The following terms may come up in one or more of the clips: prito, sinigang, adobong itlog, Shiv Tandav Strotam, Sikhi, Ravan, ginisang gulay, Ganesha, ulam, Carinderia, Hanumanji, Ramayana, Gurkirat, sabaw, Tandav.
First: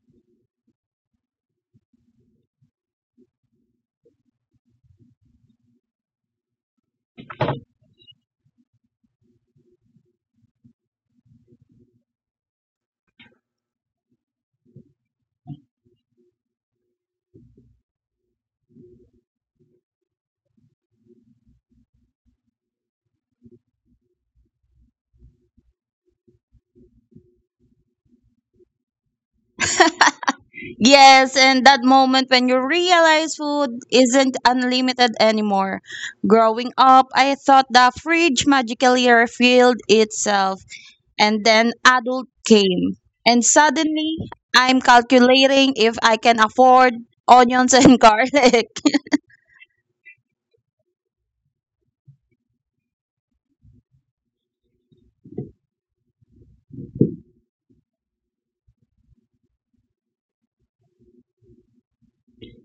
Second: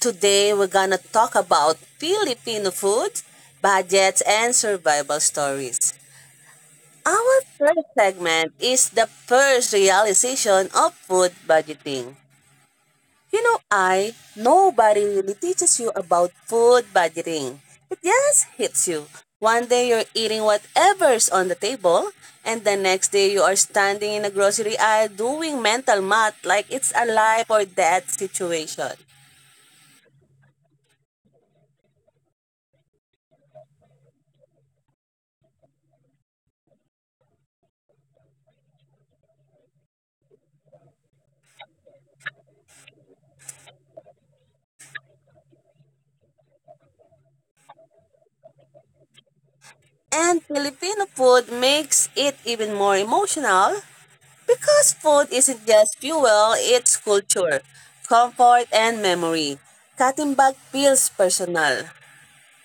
Today we're gonna talk about Filipino food, budgets, and survival stories. Our first segment is the first realization of food budgeting. You know, I nobody really teaches you about food budgeting. It just hits you. One day you're eating whatever's on the table, and the next day you are standing in a grocery aisle doing mental math like it's a life or death situation. Yes, and that moment when you realize food isn't unlimited anymore. Growing up, I thought the fridge magically refilled itself, and then adult came. And suddenly, I'm calculating if I can afford onions and garlic. And Filipino food makes it even more emotional because food isn't just fuel, it's culture, comfort, and memory. Katimbag feels personal.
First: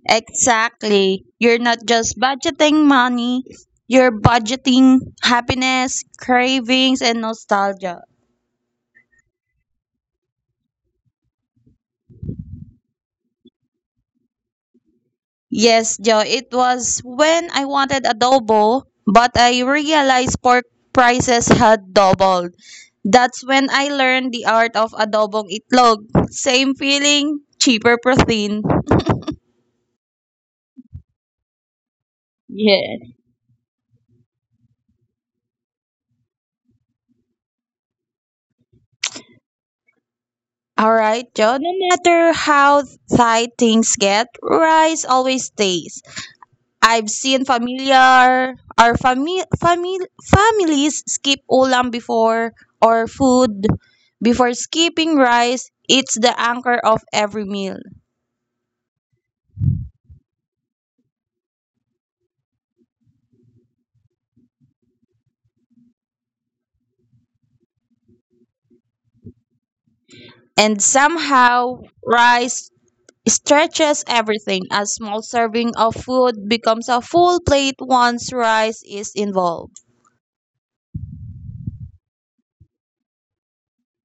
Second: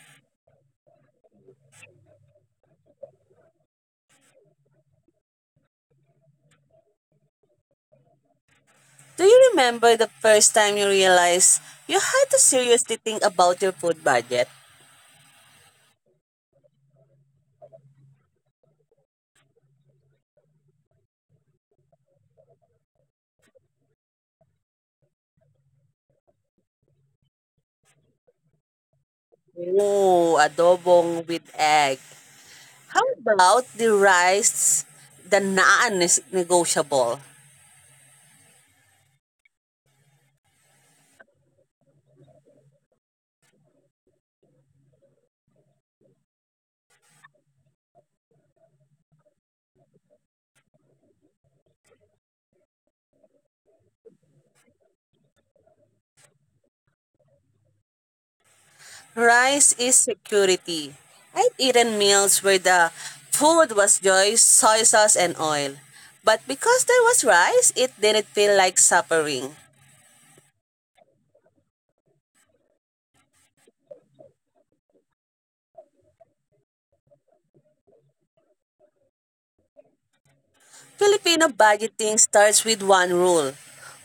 Exactly. You're not just budgeting money, you're budgeting happiness, cravings, and nostalgia. Do you remember the first time you realized you had to seriously think about your food budget? Yes, Joe, it was when I wanted adobo, but I realized pork prices had doubled. That's when I learned the art of adobong itlog. Same feeling, cheaper protein. Ooh, adobong with egg. How Yes. about the rice, the naan is negotiable. All right, Joe, no matter how Thai things get, rice always stays. I've seen familiar or families skip ulam before or food before skipping rice. It's the anchor of every meal. Rice is security. I've eaten meals where the food was just soy sauce and oil. But because there was rice, it didn't feel like suffering. And somehow rice stretches everything. A small serving of food becomes a full plate once rice is involved. Filipino budgeting starts with one rule.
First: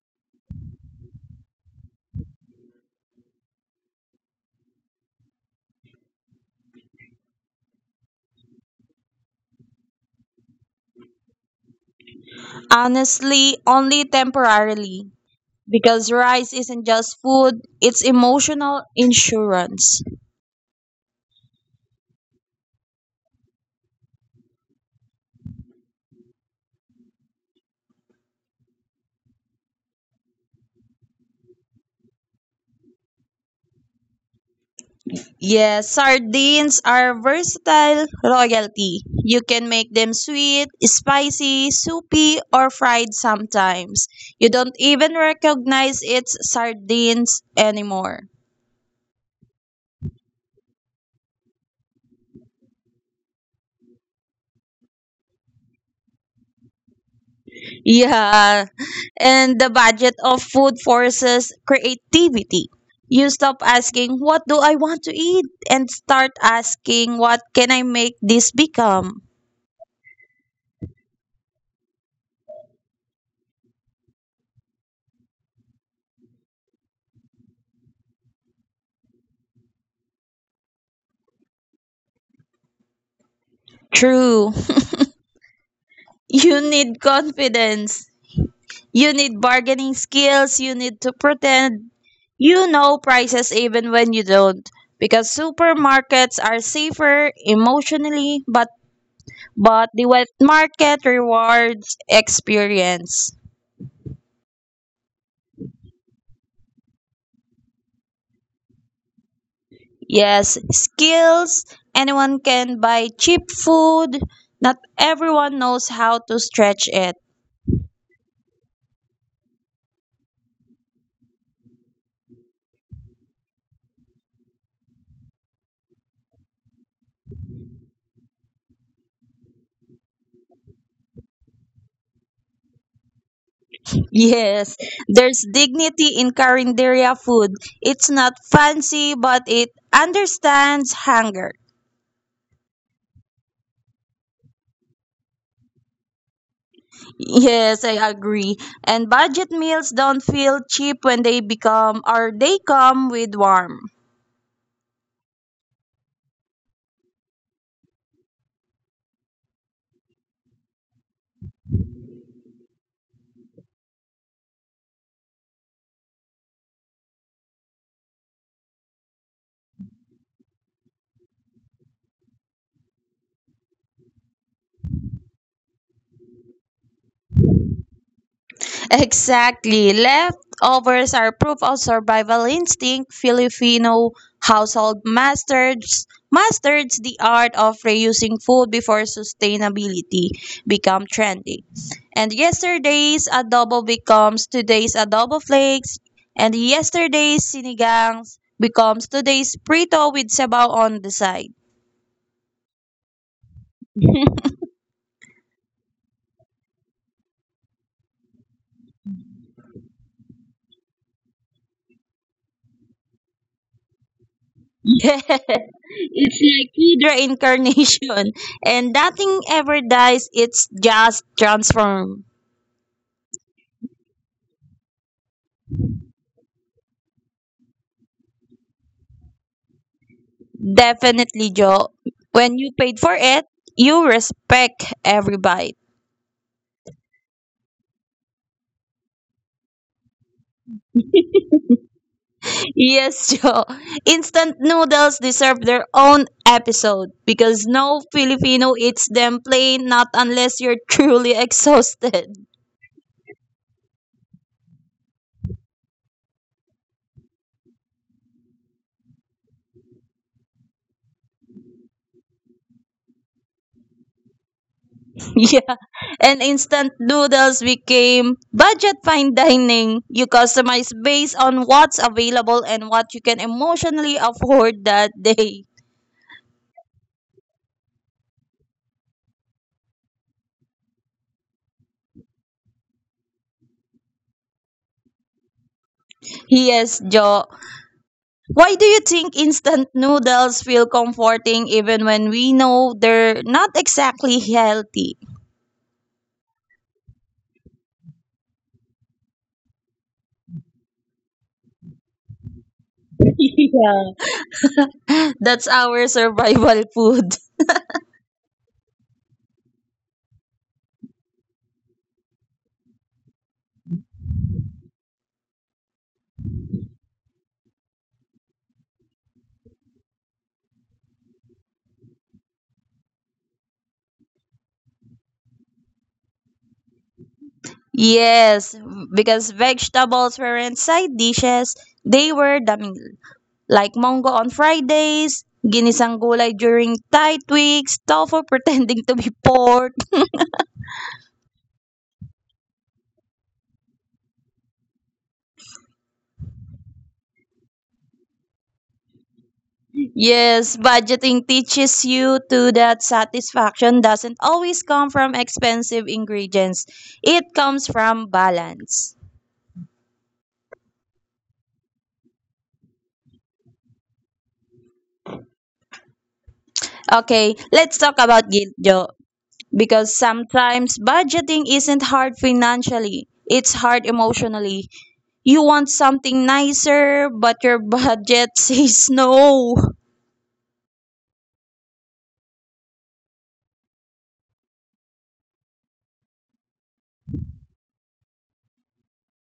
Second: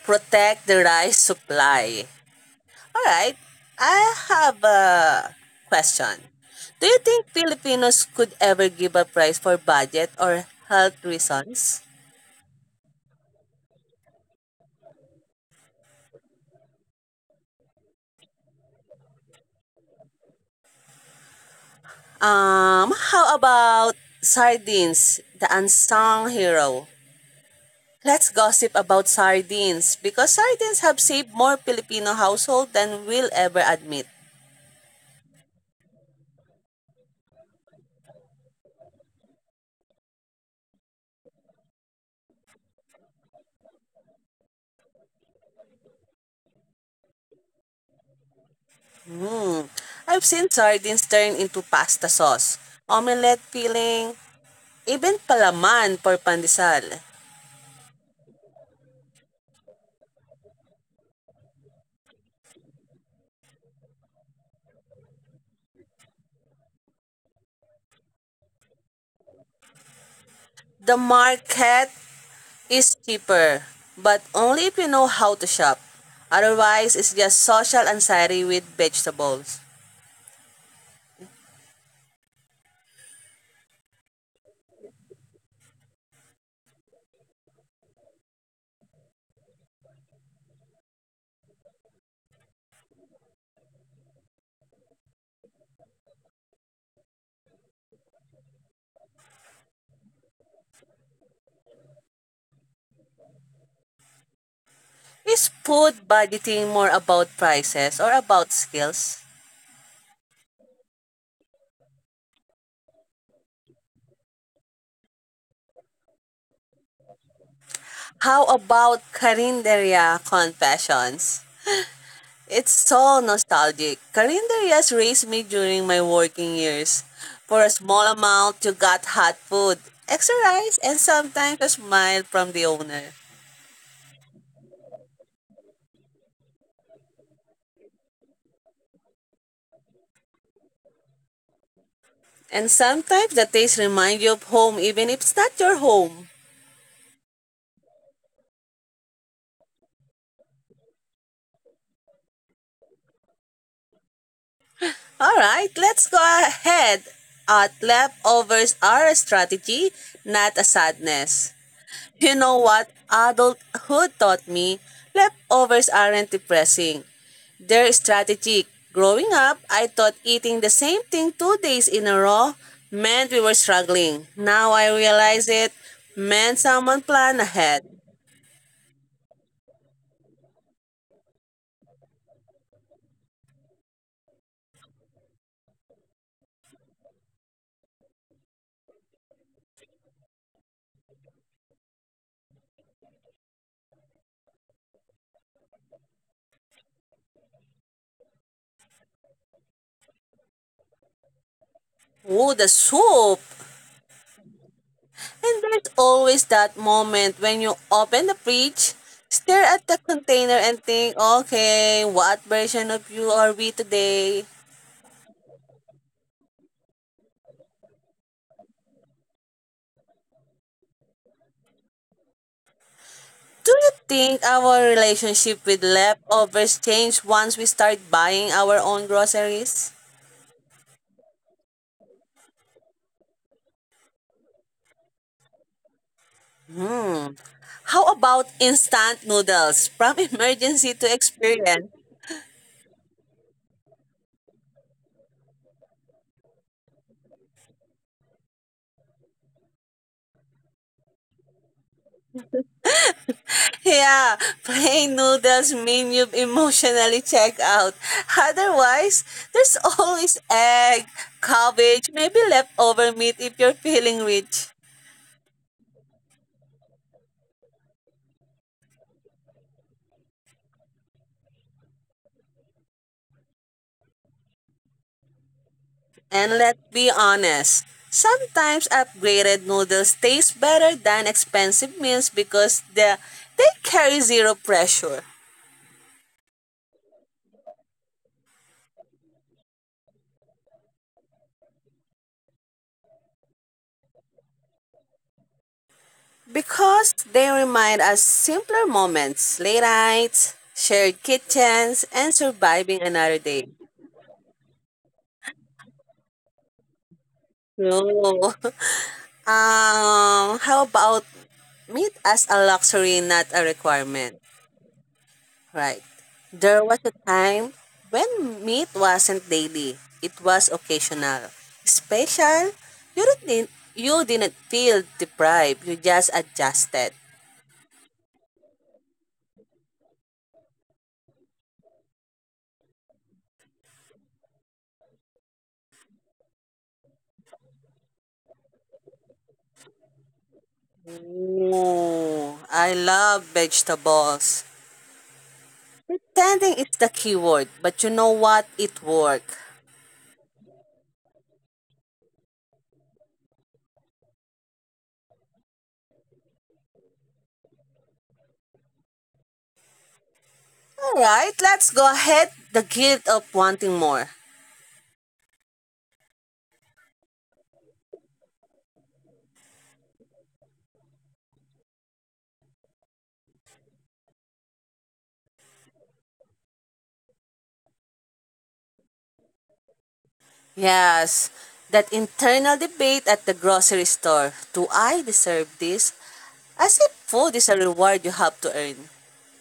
Protect the rice supply. Alright, I have a question. Do you think Filipinos could ever give up rice for budget or health reasons? Honestly, only temporarily because rice isn't just food, it's emotional insurance. How about sardines, the unsung hero? Let's gossip about sardines because sardines have saved more Filipino household than we'll ever admit. Yes, sardines are versatile royalty. You can make them sweet, spicy, soupy, or fried sometimes. You don't even recognize it's sardines anymore. Hmm. I've seen sardines turn into pasta sauce, omelette filling, even palaman for pandesal. Yeah, and the budget of food forces creativity. You stop asking, "What do I want to eat?" and start asking, "What can I make this become?" The market is cheaper, but only if you know how to shop. Otherwise, it's just social anxiety with vegetables. True, you need confidence. You need bargaining skills, you need to pretend you know prices even when you don't. Because supermarkets are safer emotionally, but the wet market rewards experience. Is food budgeting more about prices or about skills? Yes, skills. Anyone can buy cheap food. Not everyone knows how to stretch it. How about Carinderia Confessions? It's so nostalgic. Carinderias raised me during my working years. For a small amount, you got hot food, extra rice, and sometimes a smile from the owner. Yes, there's dignity in Carinderia food. It's not fancy, but it understands hunger. And sometimes the taste remind you of home even if it's not your home. Yes, I agree. And budget meals don't feel cheap when they become or they come with warm. All right, let's go ahead. At leftovers are a strategy, not a sadness. You know what adulthood taught me? Leftovers aren't depressing. They're strategic. Growing up, I thought eating the same thing 2 days in a row meant we were struggling. Now I realize it meant someone planned ahead. Exactly. Leftovers are proof of survival instinct. Filipino household masters the art of reusing food before sustainability become trendy. And yesterday's adobo becomes today's adobo flakes, and yesterday's sinigang becomes today's prito with sabaw on the side. Ooh, the soup! And there's always that moment when you open the fridge, stare at the container and think, okay, what version of you are we today? It's like food reincarnation. And nothing ever dies, it's just transformed. Do you think our relationship with leftovers change once we start buying our own groceries? Definitely, Joe. When you paid for it, you respect every bite. How about instant noodles? From emergency to experience. Yes, Joe. Instant noodles deserve their own episode because no Filipino eats them plain, not unless you're truly exhausted. Yeah, plain noodles mean you've emotionally checked out. Otherwise, there's always egg, cabbage, maybe leftover meat if you're feeling rich. Yeah, and instant noodles became budget fine dining. You customize based on what's available and what you can emotionally afford that day. And let's be honest, sometimes upgraded noodles taste better than expensive meals because they carry zero pressure. Yes, Joe. Why do you think instant noodles feel comforting even when we know they're not exactly healthy? Because they remind us simpler moments, late nights, shared kitchens, and surviving another day. Yeah. That's our survival food. So, how about meat as a luxury, not a requirement? Right. There was a time when meat wasn't daily. It was occasional. Special, you didn't feel deprived. You just adjusted. Yes, because vegetables weren't side dishes, they were the meal. Like mango on Fridays, ginisang gulay during tight weeks, tofu pretending to be pork. Ooh, I love vegetables. Pretending it's the keyword, but you know what? It worked. Yes, budgeting teaches you to that satisfaction doesn't always come from expensive ingredients. It comes from balance. All right, let's go ahead. The guilt of wanting more. Okay, let's talk about guilt, Joe. Because sometimes budgeting isn't hard financially, it's hard emotionally. You want something nicer, but your budget says no. Yes, that internal debate at the grocery store. Do I deserve this? As if food is a reward you have to earn.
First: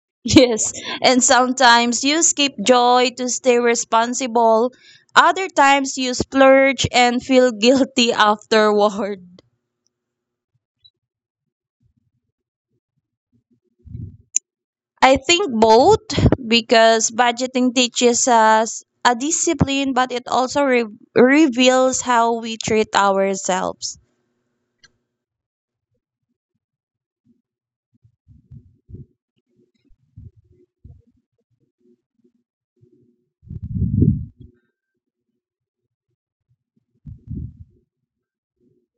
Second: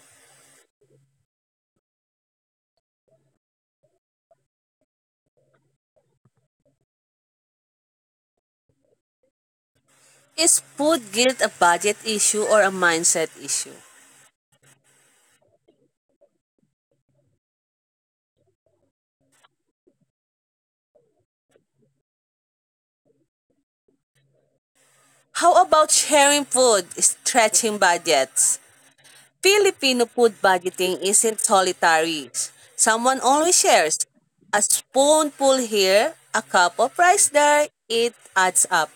Yes, and sometimes you skip joy to stay responsible. Other times you splurge and feel guilty afterward. Is food guilt a budget issue or a mindset issue? I think both because budgeting teaches us a discipline, but it also reveals how we treat ourselves. How about sharing food, stretching budgets? Filipino food budgeting isn't solitary. Someone always shares. A spoonful here, a cup of rice there, it adds up.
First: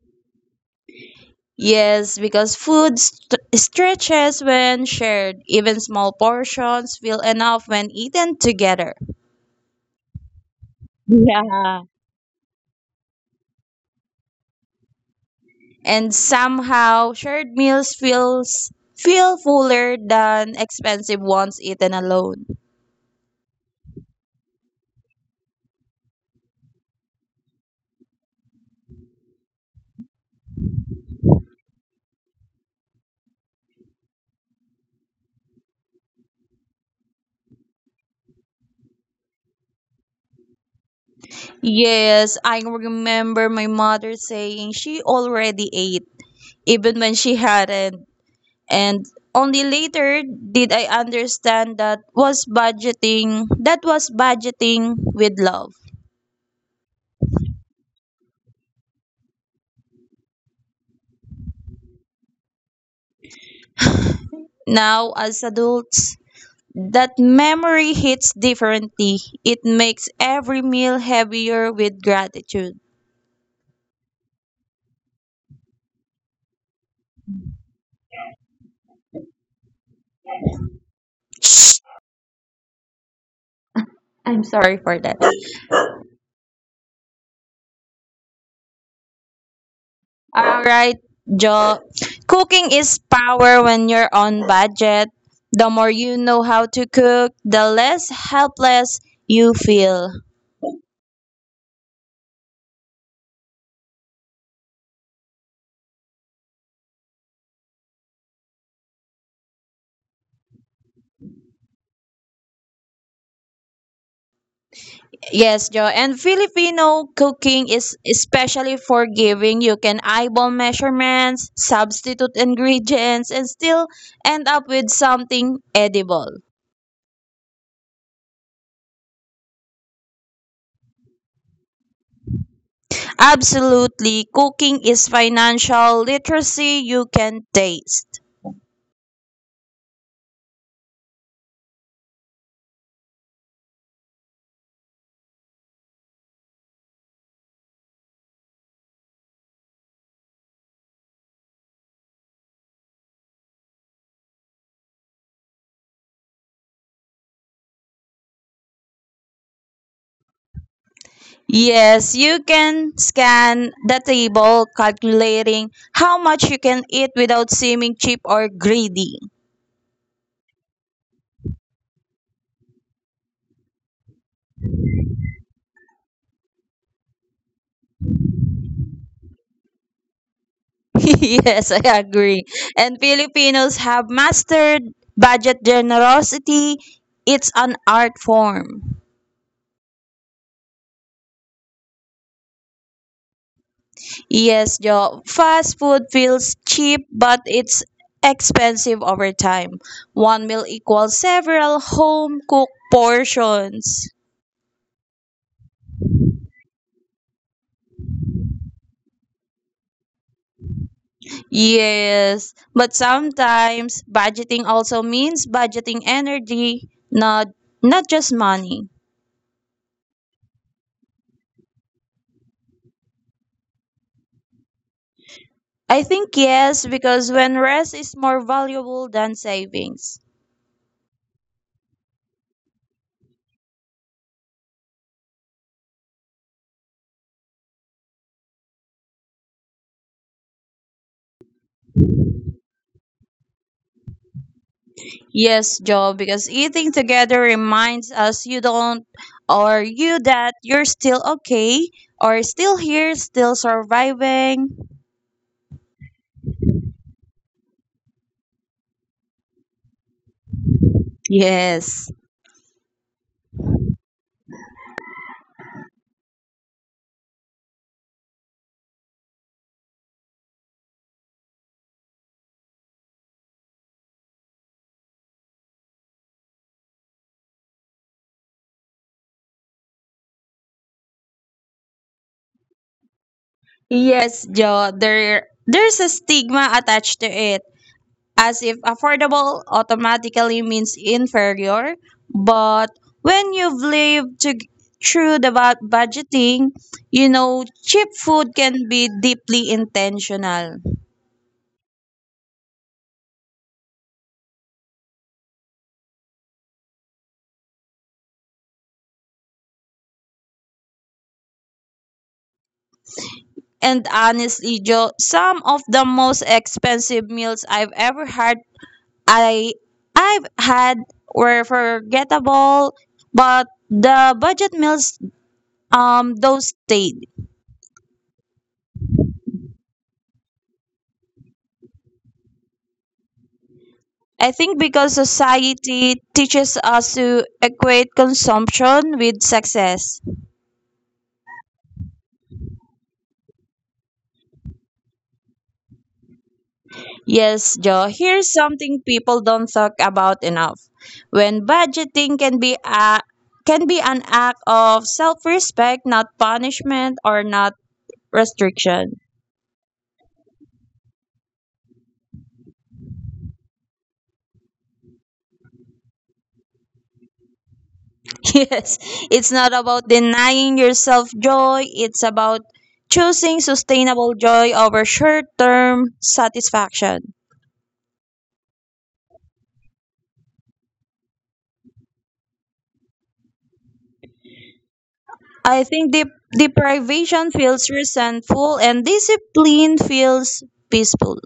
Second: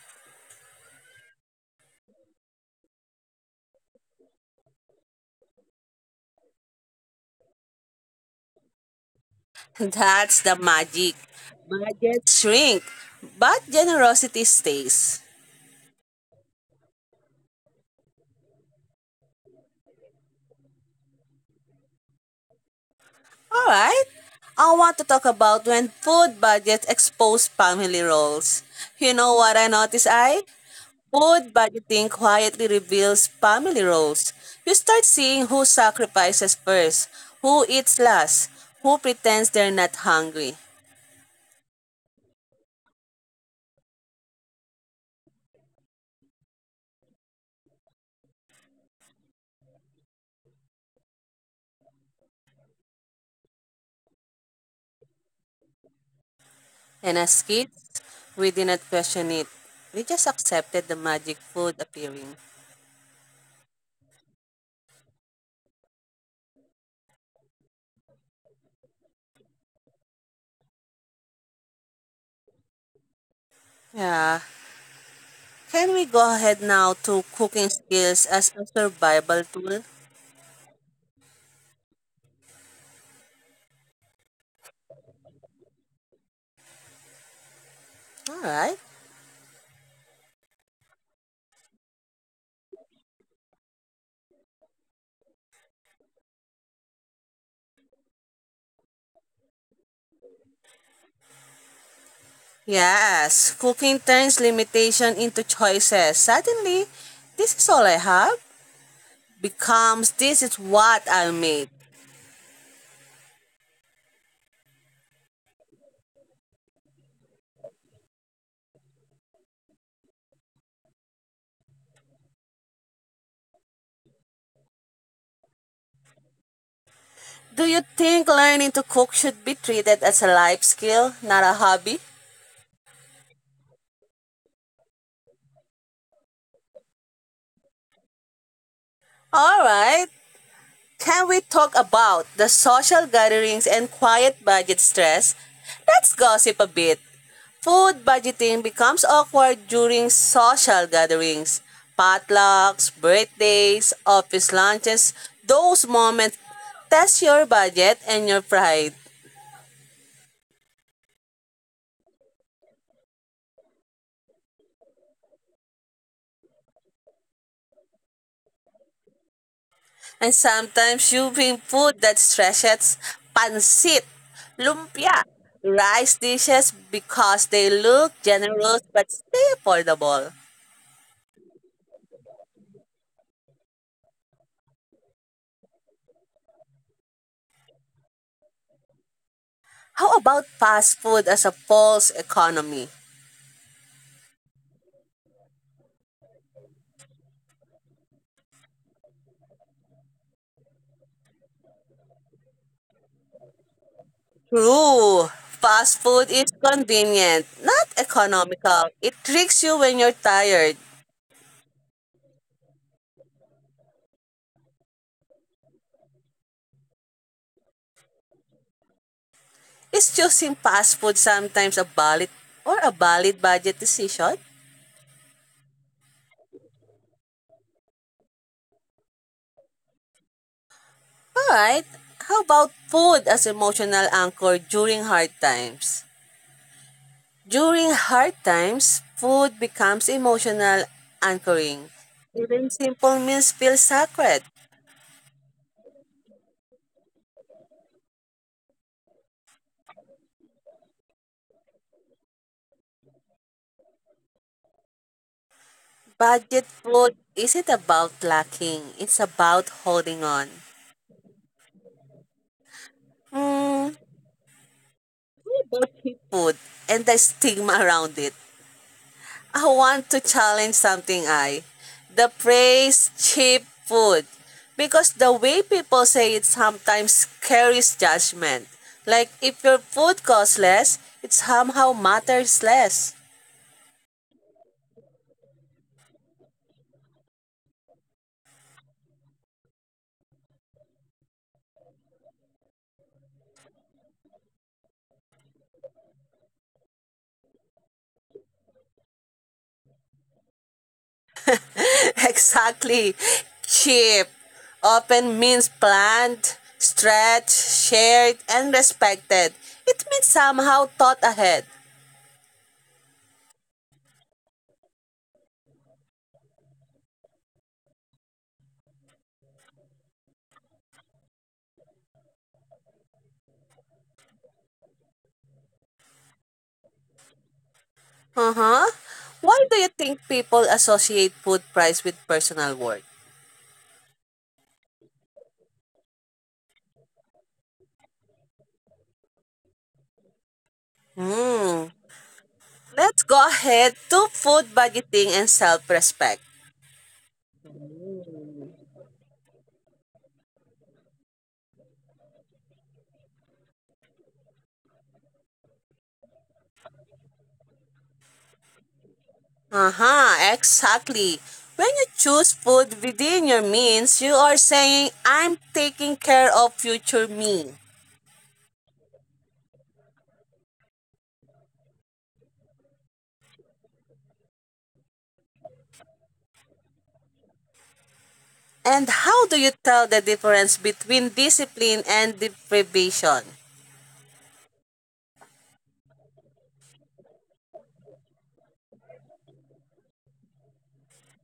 Yes, because food stretches when shared. Even small portions feel enough when eaten together. That's the magic. Yeah. Budgets shrink, but generosity stays. And somehow shared meals feel fuller than expensive ones eaten alone. All right. I want to talk about when food budgets expose family roles. You know what I notice, I? Food budgeting quietly reveals family roles. You start seeing who sacrifices first, who eats last, who pretends they're not hungry. Yes, I remember my mother saying she already ate even when she hadn't and only later did I understand that was budgeting with love. And as kids, we did not question it. We just accepted the magic food appearing. Now as adults that memory hits differently. It makes every meal heavier with gratitude. Yeah. Can we go ahead now to cooking skills as a survival tool? I'm sorry for that. All right. All right, Joe. Cooking is power when you're on budget. The more you know how to cook, the less helpless you feel. Yes, cooking turns limitation into choices. Suddenly, this is all I have becomes this is what I'll make. Yes, Joe. And Filipino cooking is especially forgiving. You can eyeball measurements, substitute ingredients, and still end up with something edible. Do you think learning to cook should be treated as a life skill, not a hobby? Absolutely. Cooking is financial literacy you can taste. All right, can we talk about the social gatherings and quiet budget stress? Let's gossip a bit. Food budgeting becomes awkward during social gatherings, potlucks, birthdays, office lunches. Those moments test your budget and your pride. Yes, you can scan the table calculating how much you can eat without seeming cheap or greedy. And sometimes you bring food that stretches pansit, lumpia, rice dishes because they look generous but stay affordable. Yes, I agree. And Filipinos have mastered budget generosity. It's an art form. How about fast food as a false economy? Yes, Joe. Fast food feels cheap, but it's expensive over time. One meal equals several home cooked portions. True. Fast food is convenient, not economical. It tricks you when you're tired. Yes, but sometimes budgeting also means budgeting energy, not just money. Is choosing fast food sometimes a valid budget decision? I think yes because when rest is more valuable than savings. Alright, how about food as emotional anchor during hard times? During hard times, food becomes emotional anchoring. Even simple meals feel sacred. Yes, Joe, because eating together reminds us you don't or you that you're still okay or still here, still surviving. Budget food isn't about lacking, it's about holding on. Yes. Hmm, bulky food and the stigma around it. I want to challenge something I the phrase cheap food because the way people say it sometimes carries judgment. Like if your food costs less, it somehow matters less. Yes, Joe, there's a stigma attached to it, as if affordable automatically means inferior. But when you've lived to, through the budgeting, you know, cheap food can be deeply intentional. exactly. Cheap often means planned, stretched, shared, and respected. It means somehow thought ahead. And honestly, Joe, some of the most expensive meals I've ever had, I I've had were forgettable, but the budget meals, those stayed. Uh-huh. Why do you think people associate food price with personal worth? I think because society teaches us to equate consumption with success. Hmm. Let's go ahead to food budgeting and self-respect. Yes, Joe, here's something people don't talk about enough. When budgeting can be an act of self-respect, not punishment or not restriction. Uh-huh, exactly. When you choose food within your means, you are saying, I'm taking care of future me. Yes, it's not about denying yourself joy, it's about choosing sustainable joy over short-term satisfaction. And how do you tell the difference between discipline and deprivation? I think deprivation feels resentful and discipline feels peaceful.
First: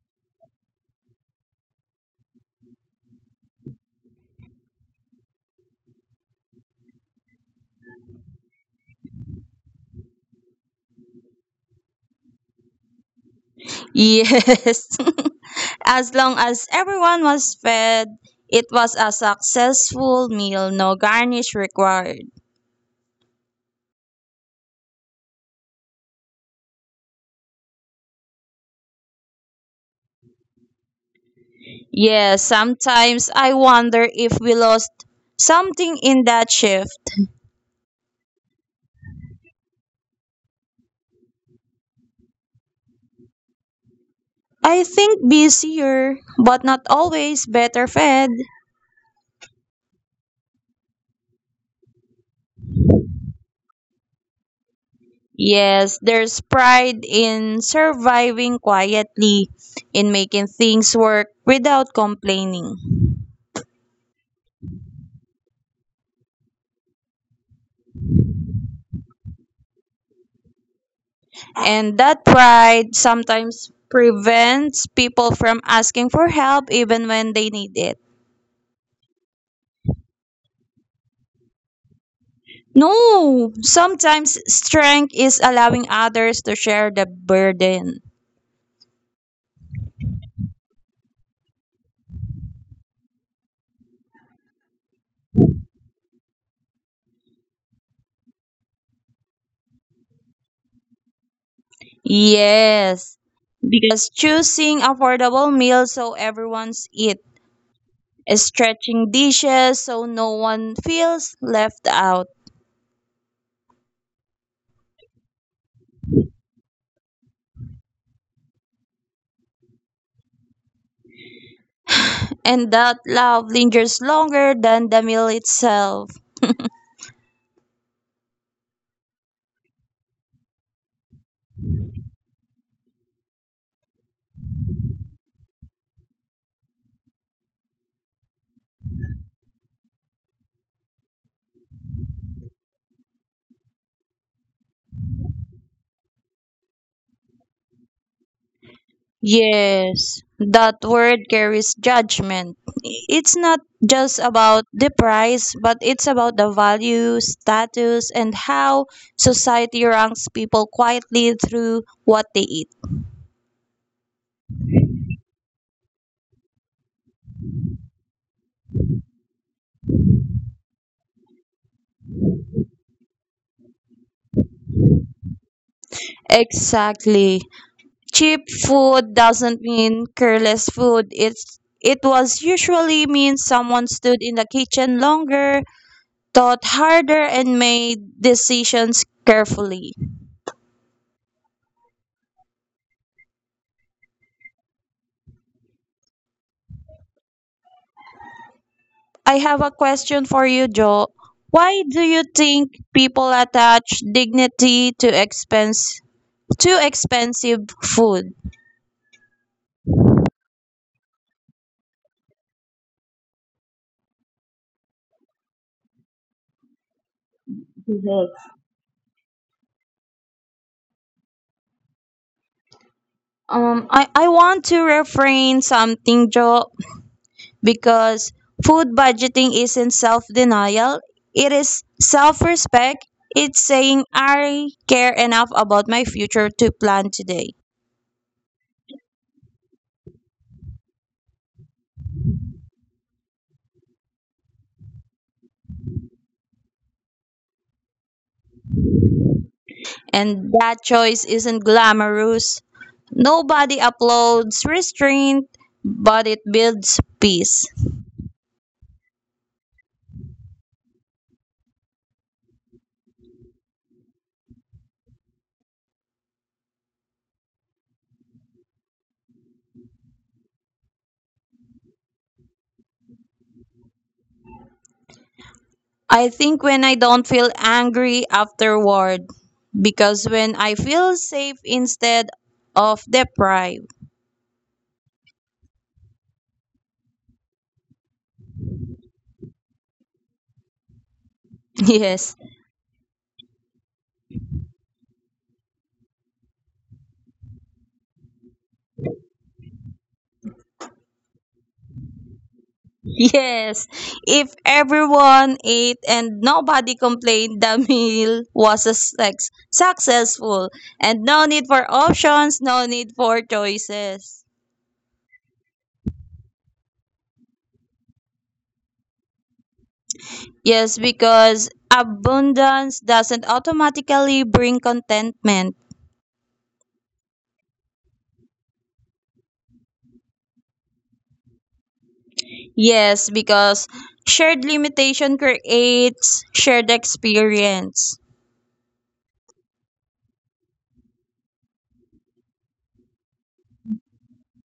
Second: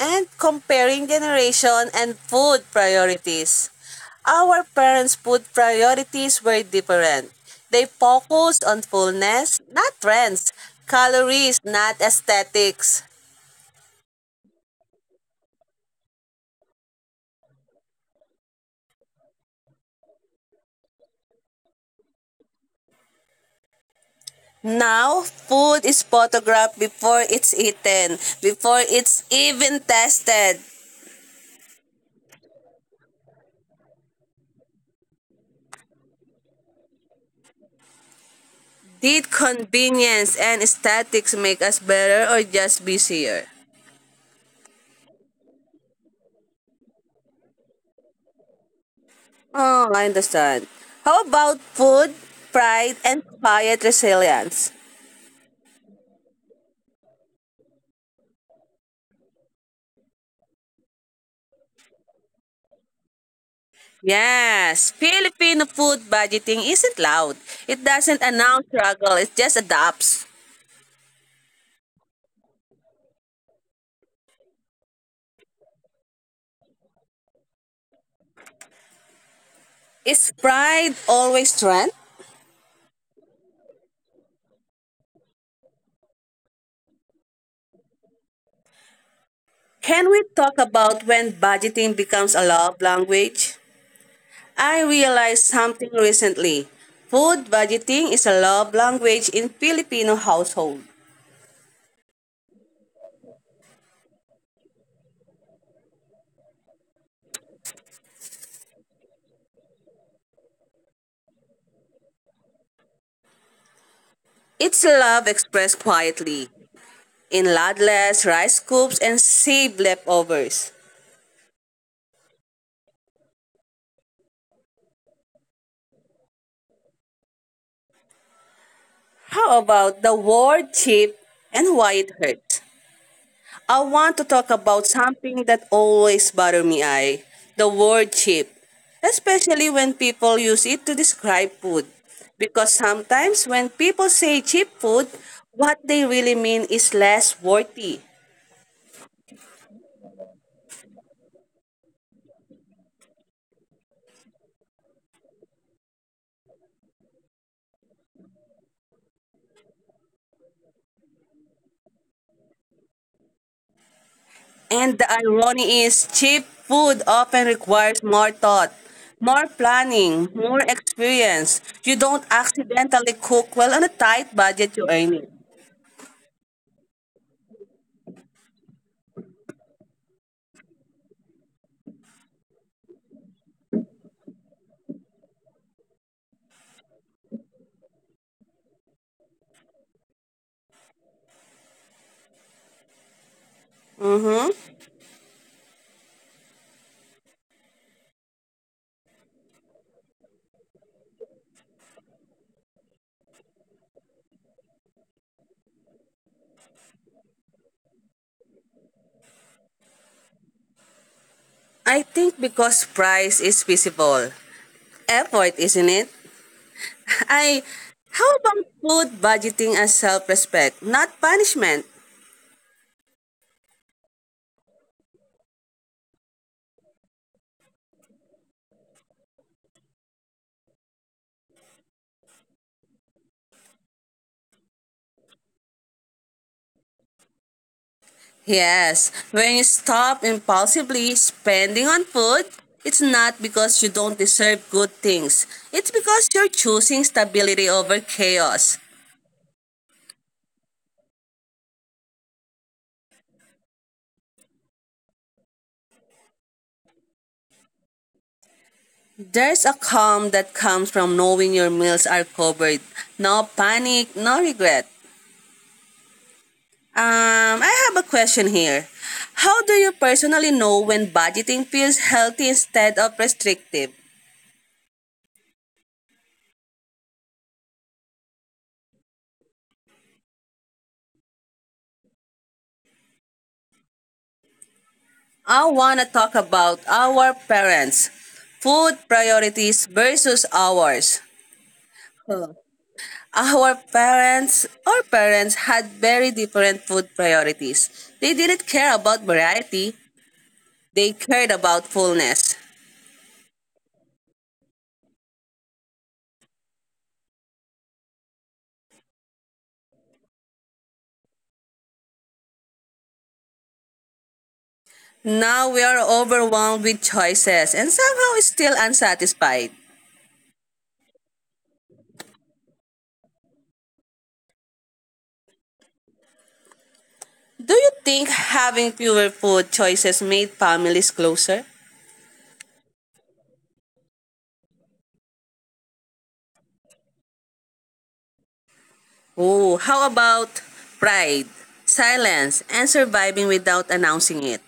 And comparing generation and food priorities. Our parents' food priorities were different. They focused on fullness, not trends, calories, not aesthetics. Yes. As long as everyone was fed, it was a successful meal, no garnish required. Now, food is photographed before it's eaten, before it's even tested. Yes, sometimes I wonder if we lost something in that shift. Did convenience and aesthetics make us better or just busier? I think busier, but not always better fed. Oh, I understand. How about food, pride, and quiet resilience? Yes, there's pride in surviving quietly, in making things work without complaining. Yes, Filipino food budgeting isn't loud. It doesn't announce struggle, it just adapts. And that pride sometimes prevents people from asking for help even when they need it. Is pride always strength? No, sometimes strength is allowing others to share the burden. Can we talk about when budgeting becomes a love language? I realized something recently. Food budgeting is a love language in Filipino household. Yes, because choosing affordable meals so everyone's eat, stretching dishes so no one feels left out It's love expressed quietly in ladles, rice scoops, and saved leftovers. and that love lingers longer than the meal itself. How about the word cheap and why it hurts? I want to talk about something that always bothers me, the word cheap, especially when people use it to describe food. Because sometimes when people say cheap food, what they really mean is less worthy. Yes, that word carries judgment. It's not just about the price, but it's about the value, status, and how society ranks people quietly through what they eat. And the irony is cheap food often requires more thought, more planning, more experience. You don't accidentally cook well on a tight budget you're earning. Exactly. Cheap food doesn't mean careless food. It's it was usually means someone stood in the kitchen longer, thought harder and made decisions carefully. I have a question for you, Joe. Why do you think people attach dignity to expense to expensive food? I think because price is visible. Effort, isn't it? I How Mhm. about food budgeting as self-respect, not punishment? I want to refrain something, Joe, because food budgeting isn't self denial. It is self respect. It's saying I care enough about my future to plan today. Yes, when you stop impulsively spending on food, it's not because you don't deserve good things. It's because you're choosing stability over chaos. And that choice isn't glamorous. Nobody uploads restraint, but it builds peace. There's a calm that comes from knowing your meals are covered. No panic, no regret. I have a question here. How do you personally know when budgeting feels healthy instead of restrictive? I think when I don't feel angry afterward, because when I feel safe instead of deprived. I want to talk about our parents' food priorities versus ours. Yes, Huh. Our parents had very different food priorities. They didn't care about variety, they cared about fullness. yes. If everyone ate and nobody complained, the meal was a successful. And no need for options, no need for choices. Now we are overwhelmed with choices and somehow still unsatisfied. Yes, because abundance doesn't automatically bring contentment. Do you think having fewer food choices made families closer? Yes, because shared limitation creates shared experience. Oh, how about pride, silence, and surviving without announcing it?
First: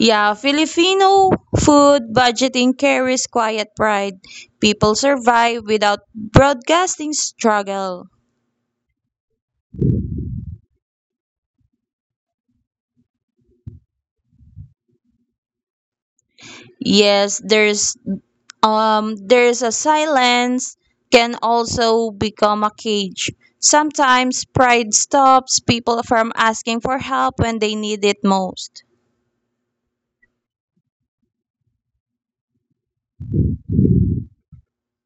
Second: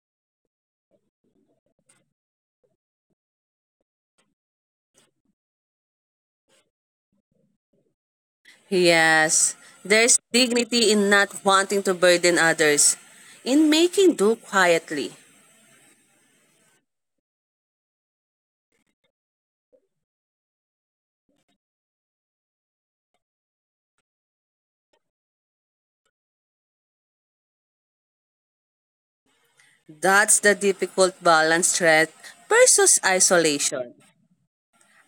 Yeah, Filipino food budgeting carries quiet pride. People survive without broadcasting struggle. Yes, there's dignity in not wanting to burden others, in making do quietly. Yes, there's a silence can also become a cage. Sometimes pride stops people from asking for help when they need it most. That's the difficult balance threat versus isolation.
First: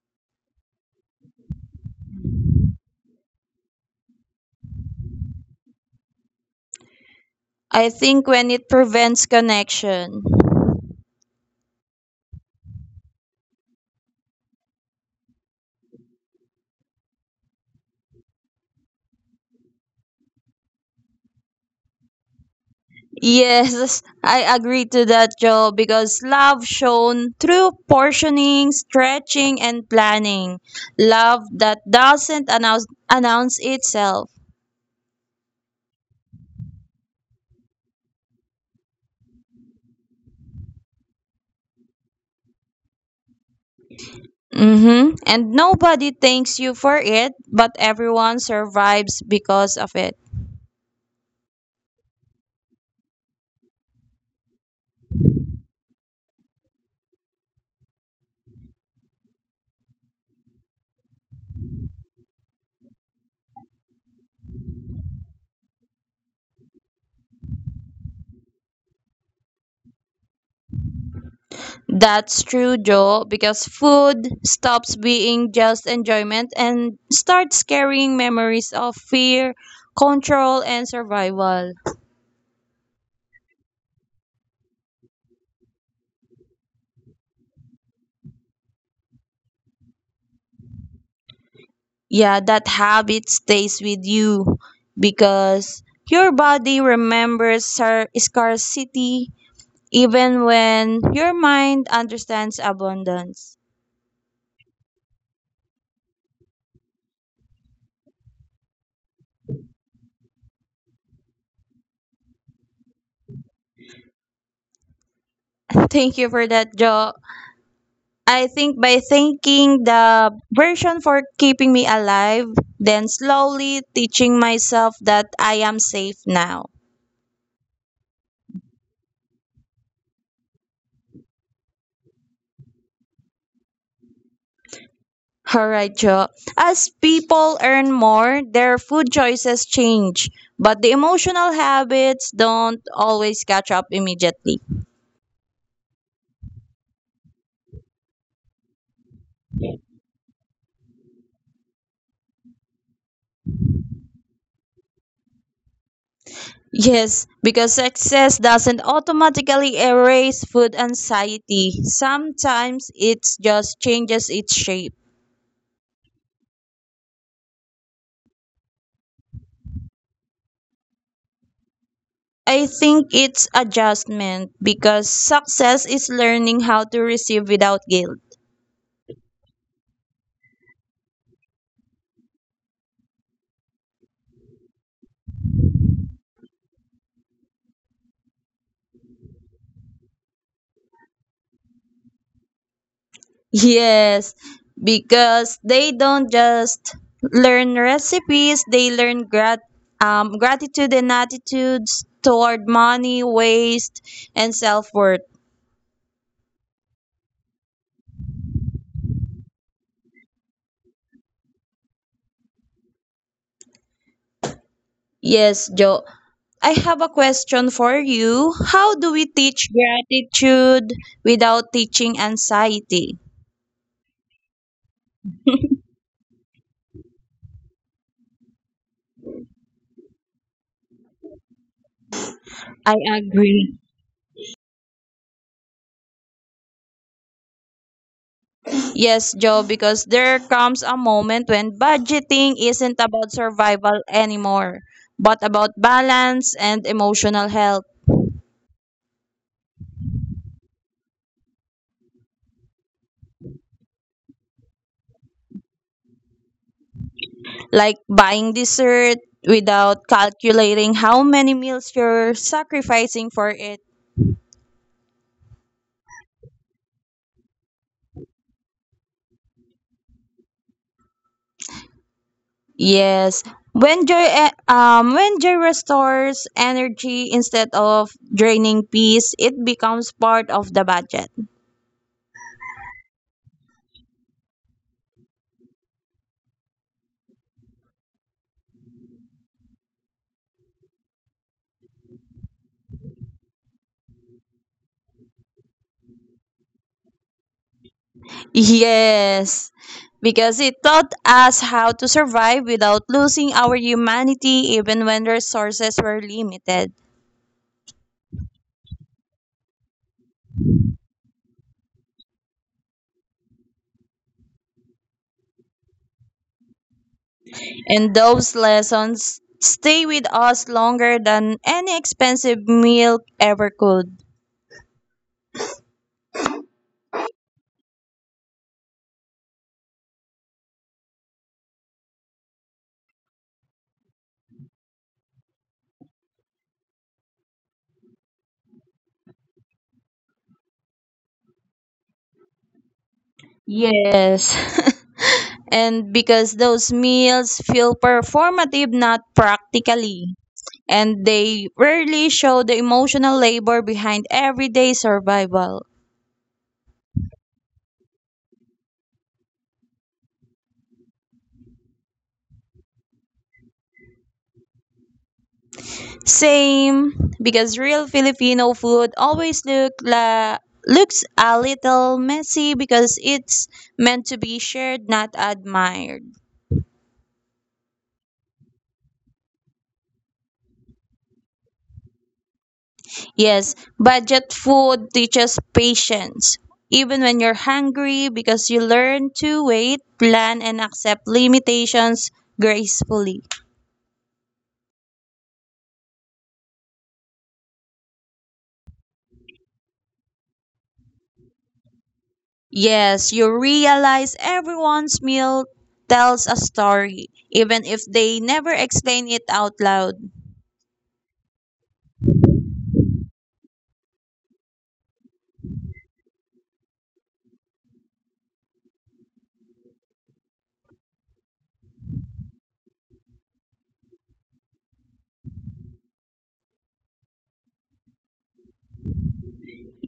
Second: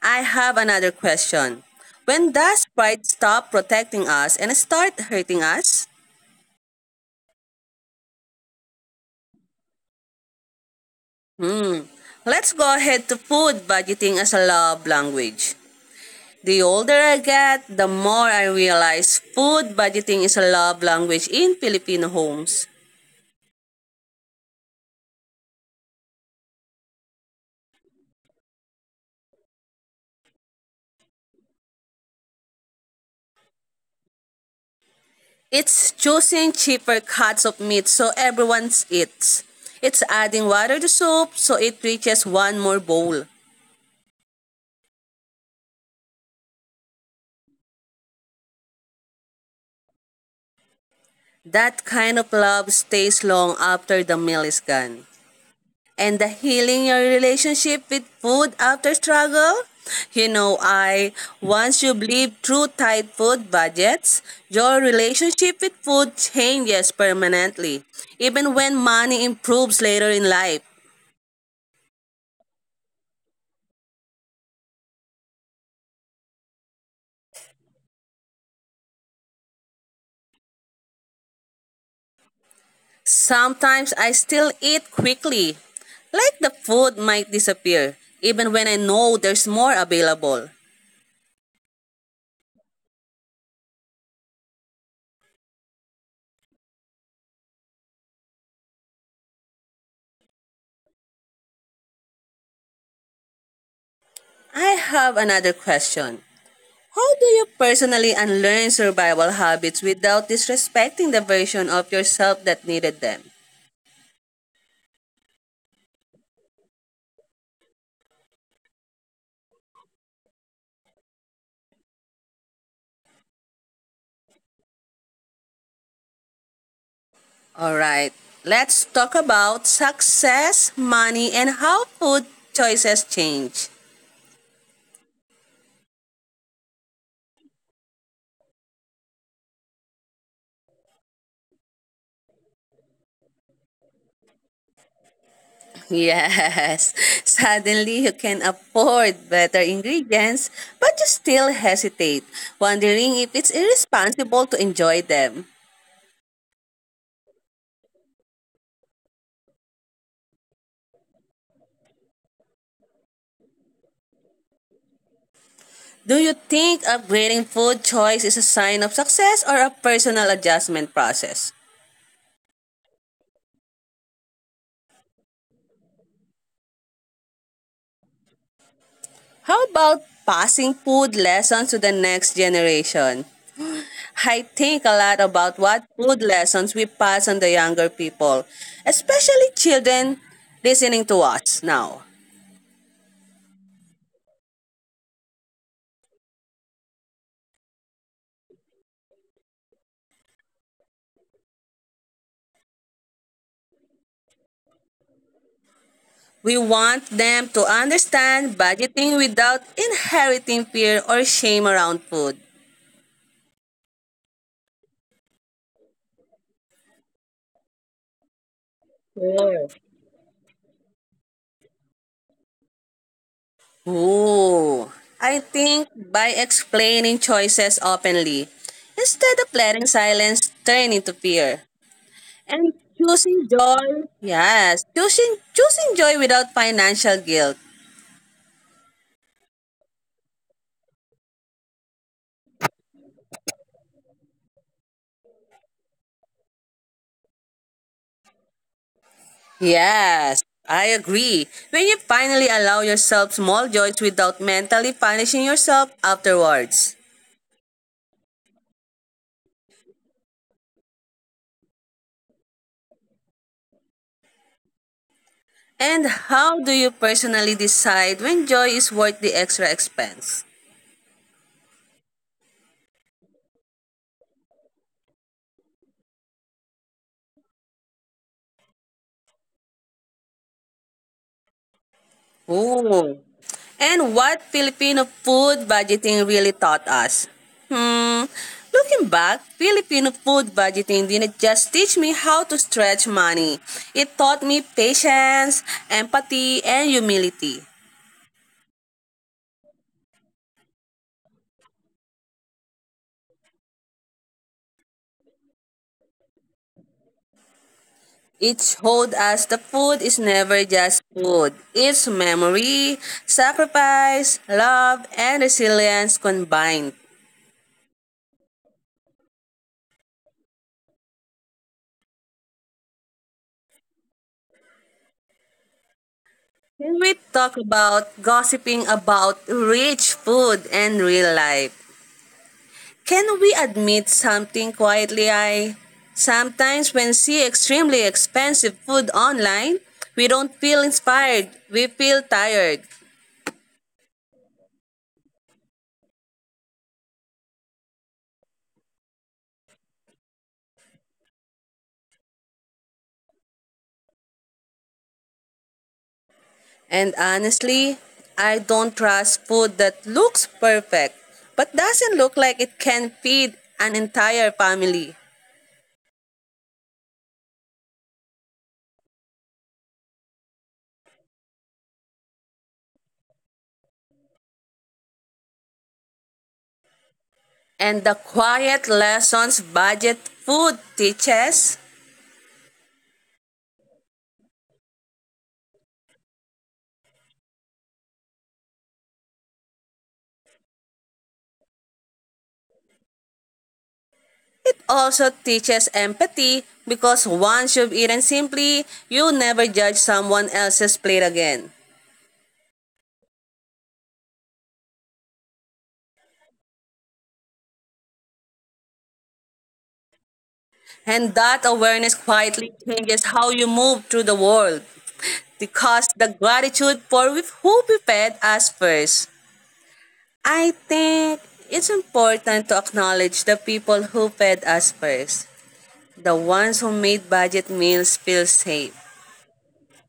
I have another question. When does pride stop protecting us and start hurting us? I think when it prevents connection. Let's go ahead to food budgeting as a love language. The older I get, the more I realize food budgeting is a love language in Filipino homes. Yes, I agree to that, Joe, because love shown through portioning, stretching, and planning. Love that doesn't announce itself. It's choosing cheaper cuts of meat so everyone eats. It's adding water to soup so it reaches one more bowl. Mm-hmm. And nobody thanks you for it, but everyone survives because of it. That kind of love stays long after the meal is gone. And the healing your relationship with food after struggle? You know, once you live through tight food budgets, your relationship with food changes permanently, even when money improves later in life. That's true, Joe, because food stops being just enjoyment and starts carrying memories of fear, control, and survival. Sometimes I still eat quickly, like the food might disappear, even when I know there's more available. Yeah, that habit stays with you because your body remembers scarcity even when your mind understands abundance. I have another question. How do you personally unlearn survival habits without disrespecting the version of yourself that needed them? Thank you for that, Joe. I think by thanking the version for keeping me alive, then slowly teaching myself that I am safe now. Alright, let's talk about success, money, and how food choices change. Alright, Joe. As people earn more, their food choices change, but the emotional habits don't always catch up immediately. Yes, suddenly you can afford better ingredients, but you still hesitate, wondering if it's irresponsible to enjoy them. Yes, because success doesn't automatically erase food anxiety. Sometimes it just changes its shape. Do you think upgrading food choice is a sign of success or a personal adjustment process? I think it's adjustment because success is learning how to receive without guilt. How about passing food lessons to the next generation? I think a lot about what food lessons we pass on the younger people, especially children listening to us now. Yes, because they don't just learn recipes, they learn gratitude and attitudes toward money, waste, and self worth. We want them to understand budgeting without inheriting fear or shame around food. Yes, Joe. I have a question for you. How do we Sure. teach gratitude without teaching anxiety? Ooh, I think by explaining choices openly, instead of letting silence turn into fear, and I choosing agree. joy, yes, choosing joy without financial guilt. Yes, Joe, because there comes a moment when budgeting isn't about survival anymore, but about balance and emotional health, Yes, I agree. When you finally allow yourself small joys without mentally punishing yourself afterwards. like buying dessert without calculating how many meals you're sacrificing for it. And how do you personally decide when joy is worth the extra expense? Yes, when joy restores energy instead of draining peace, it becomes part of the budget. Ooh. And what Filipino food budgeting really taught us? Hmm. Looking back, Filipino food budgeting didn't just teach me how to stretch money. It taught me patience, empathy, and humility. Yes, because it taught us how to survive without losing our humanity even when resources were limited. It showed us the food is never just food. It's memory, sacrifice, love, and resilience combined. And those lessons stay with us longer than any expensive meal ever could. Can we talk about gossiping about rich food and real life? Can we admit something quietly? I Sometimes when see extremely expensive food online, we don't feel inspired. We feel tired. Yes. And because those meals feel performative, not practically. And they rarely show the emotional labor behind everyday survival. And honestly, I don't trust food that looks perfect but doesn't look like it can feed an entire family. Same, because real Filipino food always looks a little messy because it's meant to be shared, not admired. And the quiet lessons budget food teaches. Yes, budget food teaches patience. Even when you're hungry, because you learn to wait, plan, and accept limitations gracefully. It also teaches empathy because once you've eaten simply, you never judge someone else's plate again. Yes, you realize everyone's meal tells a story, even if they never explain it out loud. And that awareness quietly changes how you move through the world because the gratitude for with who prepared us first. I think it's important to acknowledge the people who fed us first, the ones who made budget meals feel safe.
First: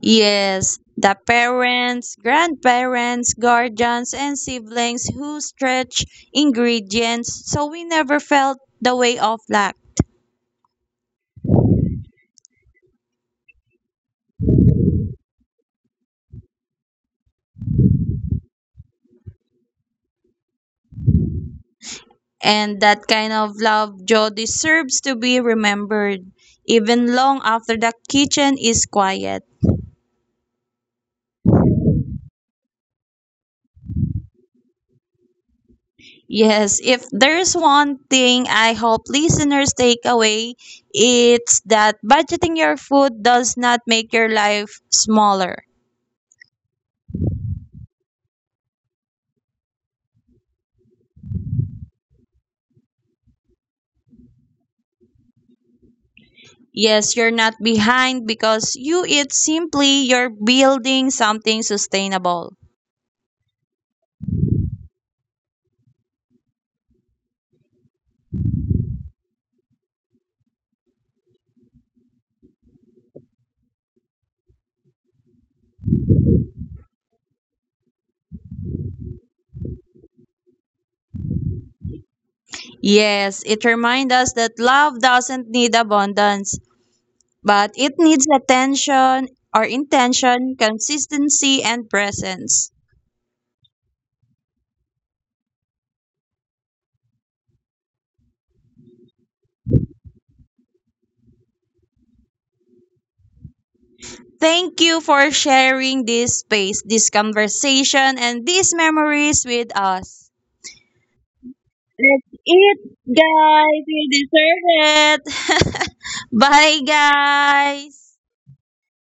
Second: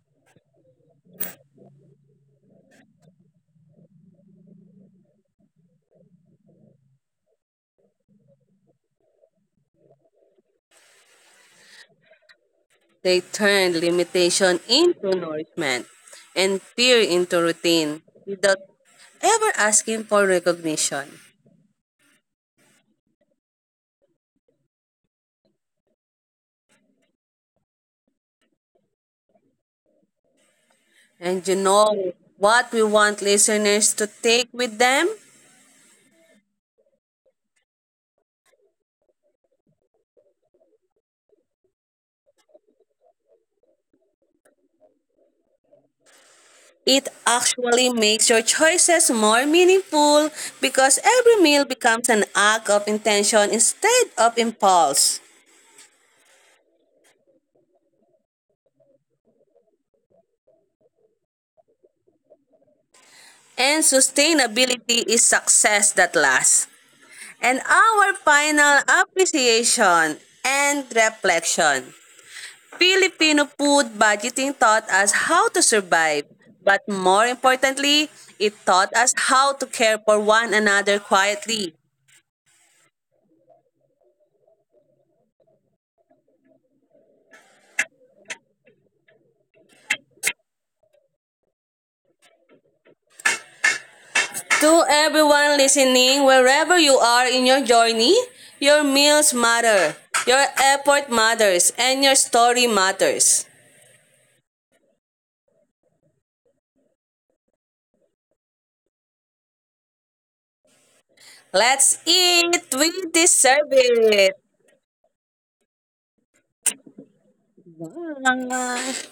Yes, the parents, grandparents, guardians, and siblings who stretch ingredients so we never felt the way of lack. They turn limitation into nourishment and fear into routine without ever asking for recognition. And that kind of love, Joe, deserves to be remembered, even long after the kitchen is quiet. And you know what we want listeners to take with them? Yes, if there's one thing I hope listeners take away, it's that budgeting your food does not make your life smaller. It actually makes your choices more meaningful because every meal becomes an act of intention instead of impulse. Yes, you're not behind because you eat simply, you're building something sustainable. And sustainability is success that lasts. And our final appreciation and reflection. Filipino food budgeting taught us how to survive, but more importantly, it taught us how to care for one another quietly. Yes, it reminds us that love doesn't need abundance, but it needs attention or intention, consistency, and presence. To everyone listening, wherever you are in your journey, your meals matter, your effort matters, and your story matters. Thank you for sharing this space, this conversation, and these memories with us. Let's Let's eat, eat, we deserve guys! We it. deserve it! Bye, guys! Bye.